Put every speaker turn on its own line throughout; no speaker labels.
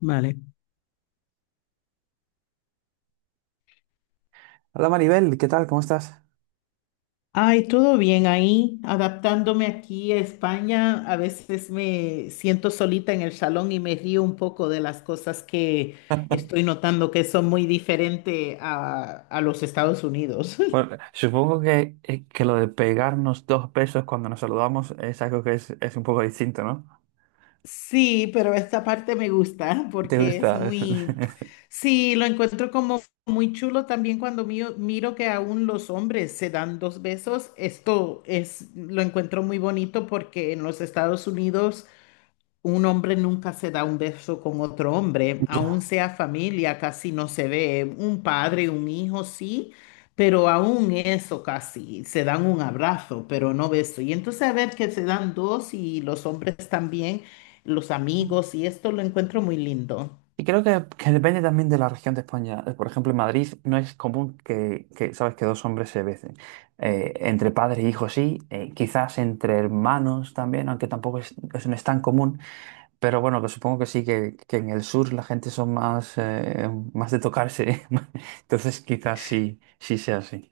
Vale.
Hola Maribel, ¿qué tal? ¿Cómo estás?
Ay, todo bien ahí, adaptándome aquí a España. A veces me siento solita en el salón y me río un poco de las cosas que estoy notando que son muy diferentes a los Estados Unidos.
Bueno, supongo que lo de pegarnos dos besos cuando nos saludamos es algo que es un poco distinto, ¿no?
Sí, pero esta parte me gusta
¿Te
porque es
gusta?
muy, sí, lo encuentro como muy chulo también cuando miro que aún los hombres se dan dos besos. Esto es, lo encuentro muy bonito porque en los Estados Unidos un hombre nunca se da un beso con otro hombre, aún
Ya.
sea familia, casi no se ve. Un padre, un hijo, sí, pero aún eso casi. Se dan un abrazo, pero no beso. Y entonces a ver que se dan dos y los hombres también, los
Mm.
amigos, y esto lo encuentro muy lindo.
Y creo que depende también de la región de España. Por ejemplo, en Madrid no es común que, sabes, que dos hombres se besen. Entre padres e hijos sí, quizás entre hermanos también, aunque tampoco eso no es tan común. Pero bueno, que supongo que sí, que en el sur la gente son más, más de tocarse. Entonces quizás sí, sí sea así.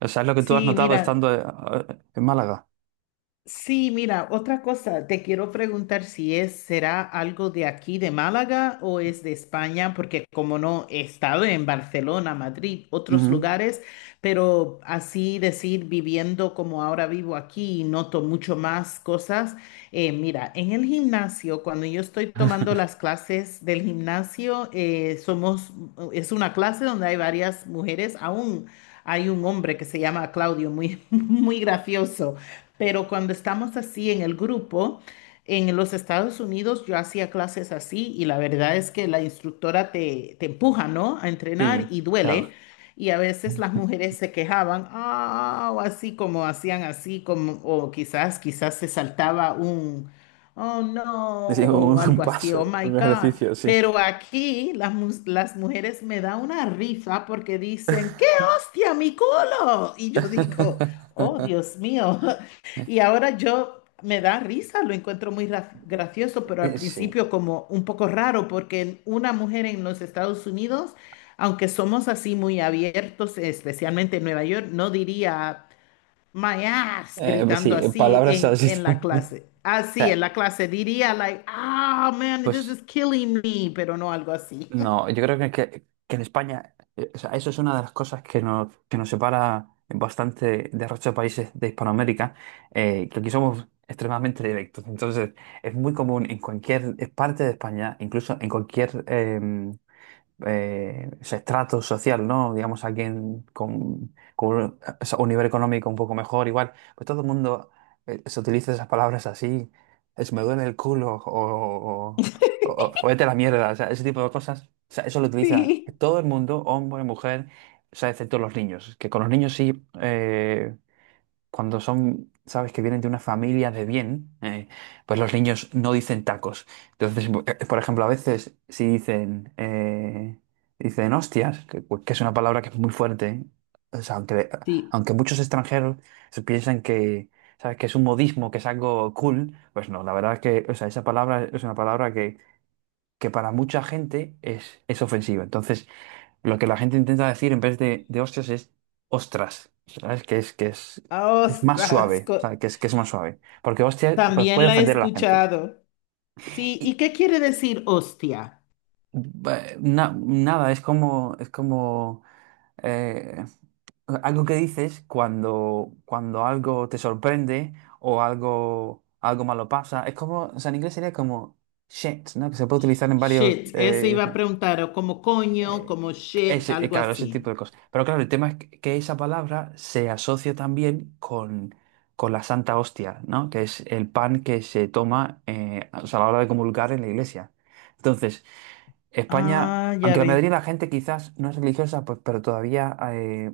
O sea, es lo que tú has
Sí,
notado
mira.
estando en Málaga.
Sí, mira, otra cosa, te quiero preguntar si es, será algo de aquí de Málaga o es de España, porque como no he estado en Barcelona, Madrid, otros
Ujú.
lugares, pero así decir, viviendo como ahora vivo aquí y noto mucho más cosas. Mira, en el gimnasio, cuando yo estoy tomando las clases del gimnasio, somos, es una clase donde hay varias mujeres, aún hay un hombre que se llama Claudio, muy, muy gracioso. Pero cuando estamos así en el grupo, en los Estados Unidos yo hacía clases así y la verdad es que la instructora te empuja, ¿no? A entrenar
Sí,
y duele.
claro.
Y a veces las mujeres se quejaban, ah, o así como hacían así, como, o quizás se saltaba un, oh no,
Es un,
o
un
algo así, oh
paso,
my
un
God.
ejercicio, sí.
Pero aquí las, las mujeres me da una risa porque dicen, ¡qué hostia, mi culo! Y yo digo, oh, Dios mío. Y ahora yo me da risa, lo encuentro muy gracioso, pero al
Sí.
principio como un poco raro, porque una mujer en los Estados Unidos, aunque somos así muy abiertos, especialmente en Nueva York, no diría my ass
Pues
gritando
sí, en
así
palabras
en,
así
en la
también.
clase.
O
Así en
sea,
la clase diría like, ah, man, this
pues.
is killing me, pero no algo así.
No, yo creo que en España, o sea, eso es una de las cosas que nos separa bastante del resto de países de Hispanoamérica, que aquí somos extremadamente directos. Entonces, es muy común en cualquier parte de España, incluso en cualquier ese estrato social, ¿no? Digamos, alguien con un, o sea, un nivel económico un poco mejor, igual, pues todo el mundo se utiliza esas palabras así, es me duele el culo o vete a la mierda, o sea, ese tipo de cosas, o sea, eso lo utiliza
Sí.
todo el mundo, hombre, mujer, o sea, excepto los niños, que con los niños sí, cuando son, sabes, que vienen de una familia de bien, pues los niños no dicen tacos. Entonces, por ejemplo, a veces si dicen hostias, que es una palabra que es muy fuerte, ¿eh? O sea, aunque,
Sí,
aunque muchos extranjeros se piensan que, sabes, que es un modismo, que es algo cool, pues no, la verdad es que, o sea, esa palabra es una palabra que para mucha gente es ofensiva. Entonces, lo que la gente intenta decir en vez de hostias es ostras, ¿sabes? Que es más
ostras,
suave, ¿sabes? Que es más suave. Porque hostias pues,
también
puede
la he
ofender a la gente.
escuchado. Sí,
Y,
¿y qué quiere decir hostia?
nada, es como eh, algo que dices cuando algo te sorprende o algo malo pasa. Es como, o sea, en inglés sería como shit, ¿no? Que se puede utilizar en varios.
Shit, ese iba a preguntar, o como coño,
Eh,
como shit, algo
Claro, ese
así.
tipo de cosas. Pero claro, el tema es que esa palabra se asocia también con la Santa Hostia, ¿no? Que es el pan que se toma o sea, a la hora de comulgar en la iglesia. Entonces, España,
Ah, ya
aunque la mayoría
ve.
de la gente quizás no es religiosa, pues, pero todavía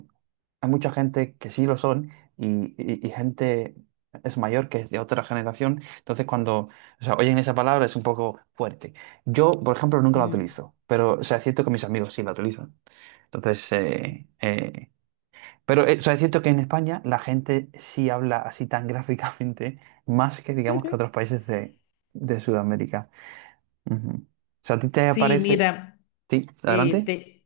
hay mucha gente que sí lo son y gente es mayor que es de otra generación. Entonces, cuando o sea, oyen esa palabra es un poco fuerte. Yo, por ejemplo, nunca la
Mm.
utilizo, pero o sea, es cierto que mis amigos sí la utilizan. Entonces, pero o sea, es cierto que en España la gente sí habla así tan gráficamente, más que digamos que otros países de Sudamérica. Ujú. O sea, ¿a ti te
Sí,
aparece?
mira.
Sí,
Eh,
adelante.
te,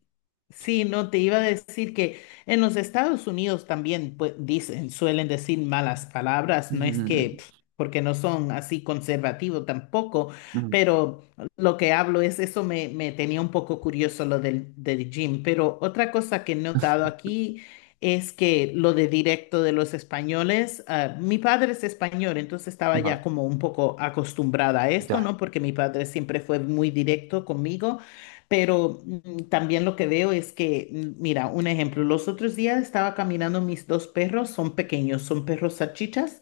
sí, no, te iba a decir que en los Estados Unidos también pues, dicen, suelen decir malas palabras, no es que,
Mm,
pf, porque no son así conservativos tampoco,
mm,
pero lo que hablo es, eso me, me tenía un poco curioso lo del gym, pero otra cosa que he notado aquí es que lo de directo de los españoles, ah, mi padre es español, entonces estaba ya
vale,
como un poco acostumbrada a esto,
ya.
¿no? Porque mi padre siempre fue muy directo conmigo. Pero mm, también lo que veo es que, mm, mira, un ejemplo, los otros días estaba caminando mis dos perros, son pequeños, son perros salchichas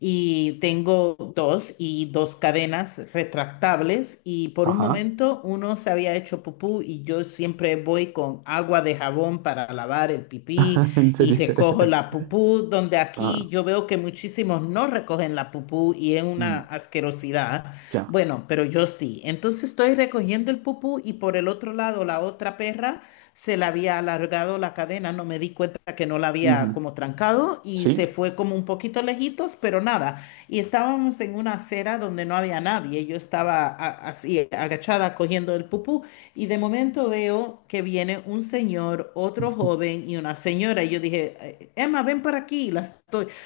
y tengo dos y dos cadenas retractables y por un
Ajá.
momento uno se había hecho pupú y yo siempre voy con agua de jabón para lavar el pipí
En serio.
y recojo la pupú, donde aquí
Ah,
yo veo que muchísimos no recogen la pupú y es una
mm,
asquerosidad.
ya.
Bueno, pero yo sí. Entonces estoy recogiendo el pupú y por el otro lado la otra perra se le había alargado la cadena. No me di cuenta que no la había
Ujú.
como trancado y se
Sí,
fue como un poquito lejitos, pero nada. Y estábamos en una acera donde no había nadie. Yo estaba así agachada cogiendo el pupú y de momento veo que viene un señor, otro joven y una señora. Y yo dije, Emma, ven para aquí. Las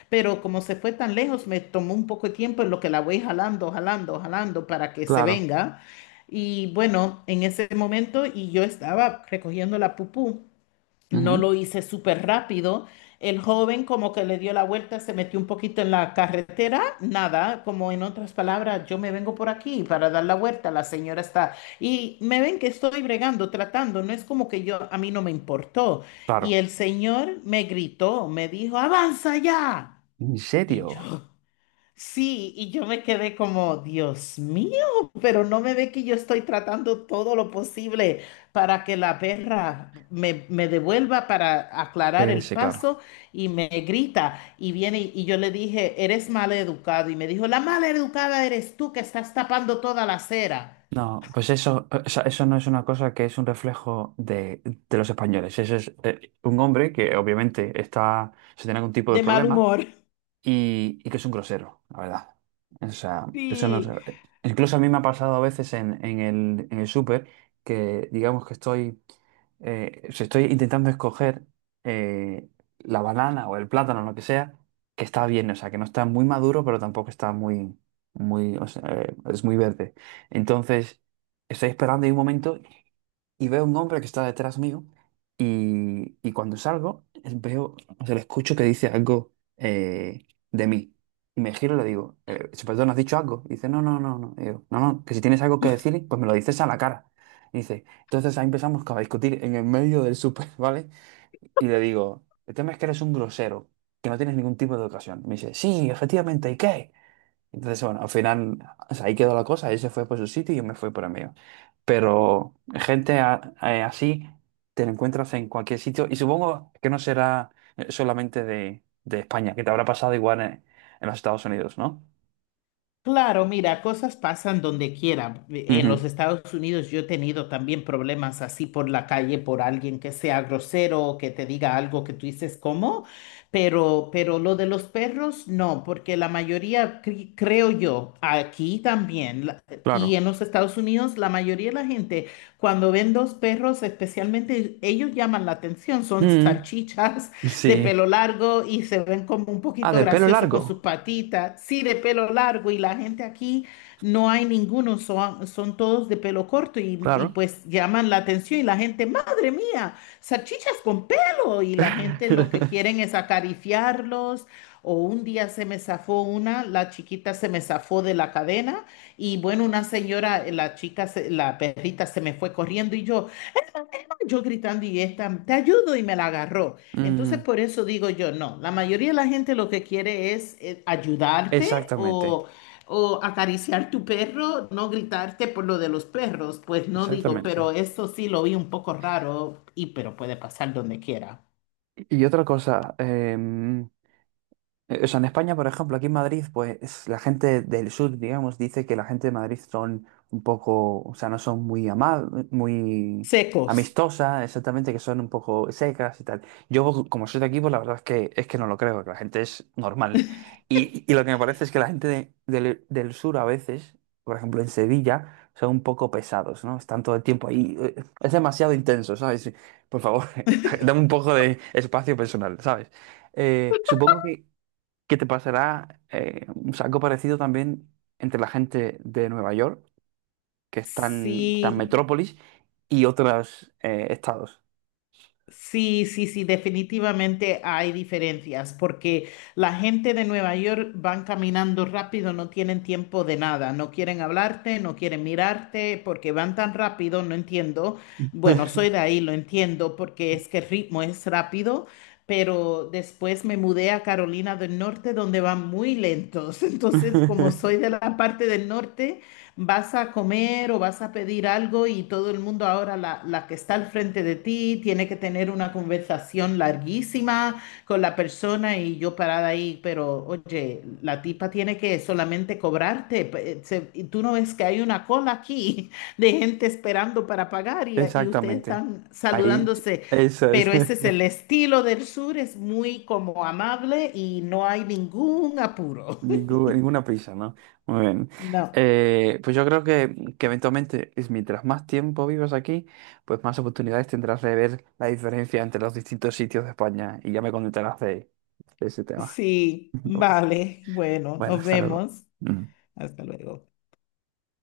pero como se fue tan lejos, me tomó un poco de tiempo en lo que la voy jalando, jalando, jalando para que se
claro.
venga. Y bueno, en ese momento, y yo estaba recogiendo la pupú, no
Ujú.
lo hice súper rápido. El joven como que le dio la vuelta, se metió un poquito en la carretera, nada, como en otras palabras, yo me vengo por aquí para dar la vuelta, la señora está, y me ven que estoy bregando, tratando, no es como que yo, a mí no me importó. Y
Claro.
el señor me gritó, me dijo, avanza ya.
¿En
Y yo,
serio?
sí, y yo me quedé como, Dios mío, pero no me ve que yo estoy tratando todo lo posible para que la perra me devuelva para aclarar el
Regrese, claro.
paso y me grita y viene y yo le dije, eres mal educado y me dijo, la mal educada eres tú que estás tapando toda la acera
No, pues eso, o sea, eso no es una cosa que es un reflejo de los españoles. Eso es un hombre que obviamente se tiene algún tipo de
de mal
problema
humor.
y que es un grosero, la verdad. O sea, eso no,
Sí.
incluso a mí me ha pasado a veces en el súper que digamos que estoy, o sea, estoy intentando escoger eh, la banana o el plátano, lo que sea, que está bien, o sea, que no está muy maduro, pero tampoco está muy, muy, o sea, es muy verde. Entonces, estoy esperando y hay un momento y veo un hombre que está detrás mío y cuando salgo veo, o sea, le escucho que dice algo de mí. Y me giro y le digo, perdón, ¿has dicho algo? Y dice, no, no, no, no. Y digo, no, no, que si tienes algo que decir, pues me lo dices a la cara. Y dice, entonces ahí empezamos a discutir en el medio del súper, ¿vale? Y le digo, el tema es que eres un grosero, que no tienes ningún tipo de educación. Me dice, sí, efectivamente, ¿y qué? Entonces, bueno, al final, o sea, ahí quedó la cosa, él se fue por su sitio y yo me fui por el mío. Pero gente así te la encuentras en cualquier sitio y supongo que no será solamente de España, que te habrá pasado igual en los Estados Unidos, ¿no?
Claro, mira, cosas pasan donde quiera. En los
Ujú.
Estados Unidos yo he tenido también problemas así por la calle por alguien que sea grosero o que te diga algo que tú dices cómo, pero lo de los perros no, porque la mayoría, creo yo, aquí también la- y
Claro.
en los Estados Unidos, la mayoría de la gente cuando ven dos perros, especialmente ellos llaman la atención, son
Mm,
salchichas de
sí.
pelo largo y se ven como un
Ah,
poquito
de pelo
graciosos con sus
largo.
patitas. Sí, de pelo largo y la gente aquí no hay ninguno, son, son todos de pelo corto y
Claro.
pues llaman la atención y la gente, madre mía, salchichas con pelo y la gente lo que quieren es acariciarlos. O un día se me zafó una, la chiquita se me zafó de la cadena y bueno, una señora, la chica, se- la perrita se me fue corriendo y yo gritando y esta, te ayudo y me la agarró. Entonces,
Mm,
por eso digo yo, no, la mayoría de la gente lo que quiere es ayudarte
exactamente,
o acariciar tu perro, no gritarte por lo de los perros, pues no digo,
exactamente.
pero eso sí lo vi un poco raro y pero puede pasar donde quiera.
Y otra cosa, o sea, en España, por ejemplo, aquí en Madrid, pues la gente del sur, digamos, dice que la gente de Madrid son un poco, o sea, no son muy amables, muy
Secos,
amistosas, exactamente, que son un poco secas y tal. Yo, como soy de aquí, pues la verdad es que no lo creo, que la gente es normal. Y lo que me parece es que la gente del sur a veces, por ejemplo, en Sevilla, son un poco pesados, ¿no? Están todo el tiempo ahí. Es demasiado intenso, ¿sabes? Por favor, dame un poco de espacio personal, ¿sabes? Supongo que te pasará un saco parecido también entre la gente de Nueva York, que es tan, tan
sí.
metrópolis, y otros estados.
Sí, sí, sí, definitivamente hay diferencias porque la gente de Nueva York van caminando rápido, no tienen tiempo de nada, no quieren hablarte, no quieren mirarte porque van tan rápido, no entiendo. Bueno, soy de ahí, lo entiendo porque es que el ritmo es rápido, pero después me mudé a Carolina del Norte donde van muy lentos. Entonces, como soy de la parte del norte, vas a comer o vas a pedir algo y todo el mundo ahora, la que está al frente de ti, tiene que tener una conversación larguísima con la persona y yo parada ahí, pero oye, la tipa tiene que solamente cobrarte. Y tú no ves que hay una cola aquí de gente esperando para pagar y ustedes
Exactamente.
están
Ahí,
saludándose.
eso es.
Pero ese es el estilo del sur, es muy como amable y no hay ningún apuro.
Ninguna prisa, ¿no? Muy bien.
No.
Pues yo creo que eventualmente, es mientras más tiempo vivas aquí, pues más oportunidades tendrás de ver la diferencia entre los distintos sitios de España y ya me contarás de ese tema.
Sí, vale. Bueno,
Bueno,
nos
hasta luego.
vemos.
Mm.
Hasta luego.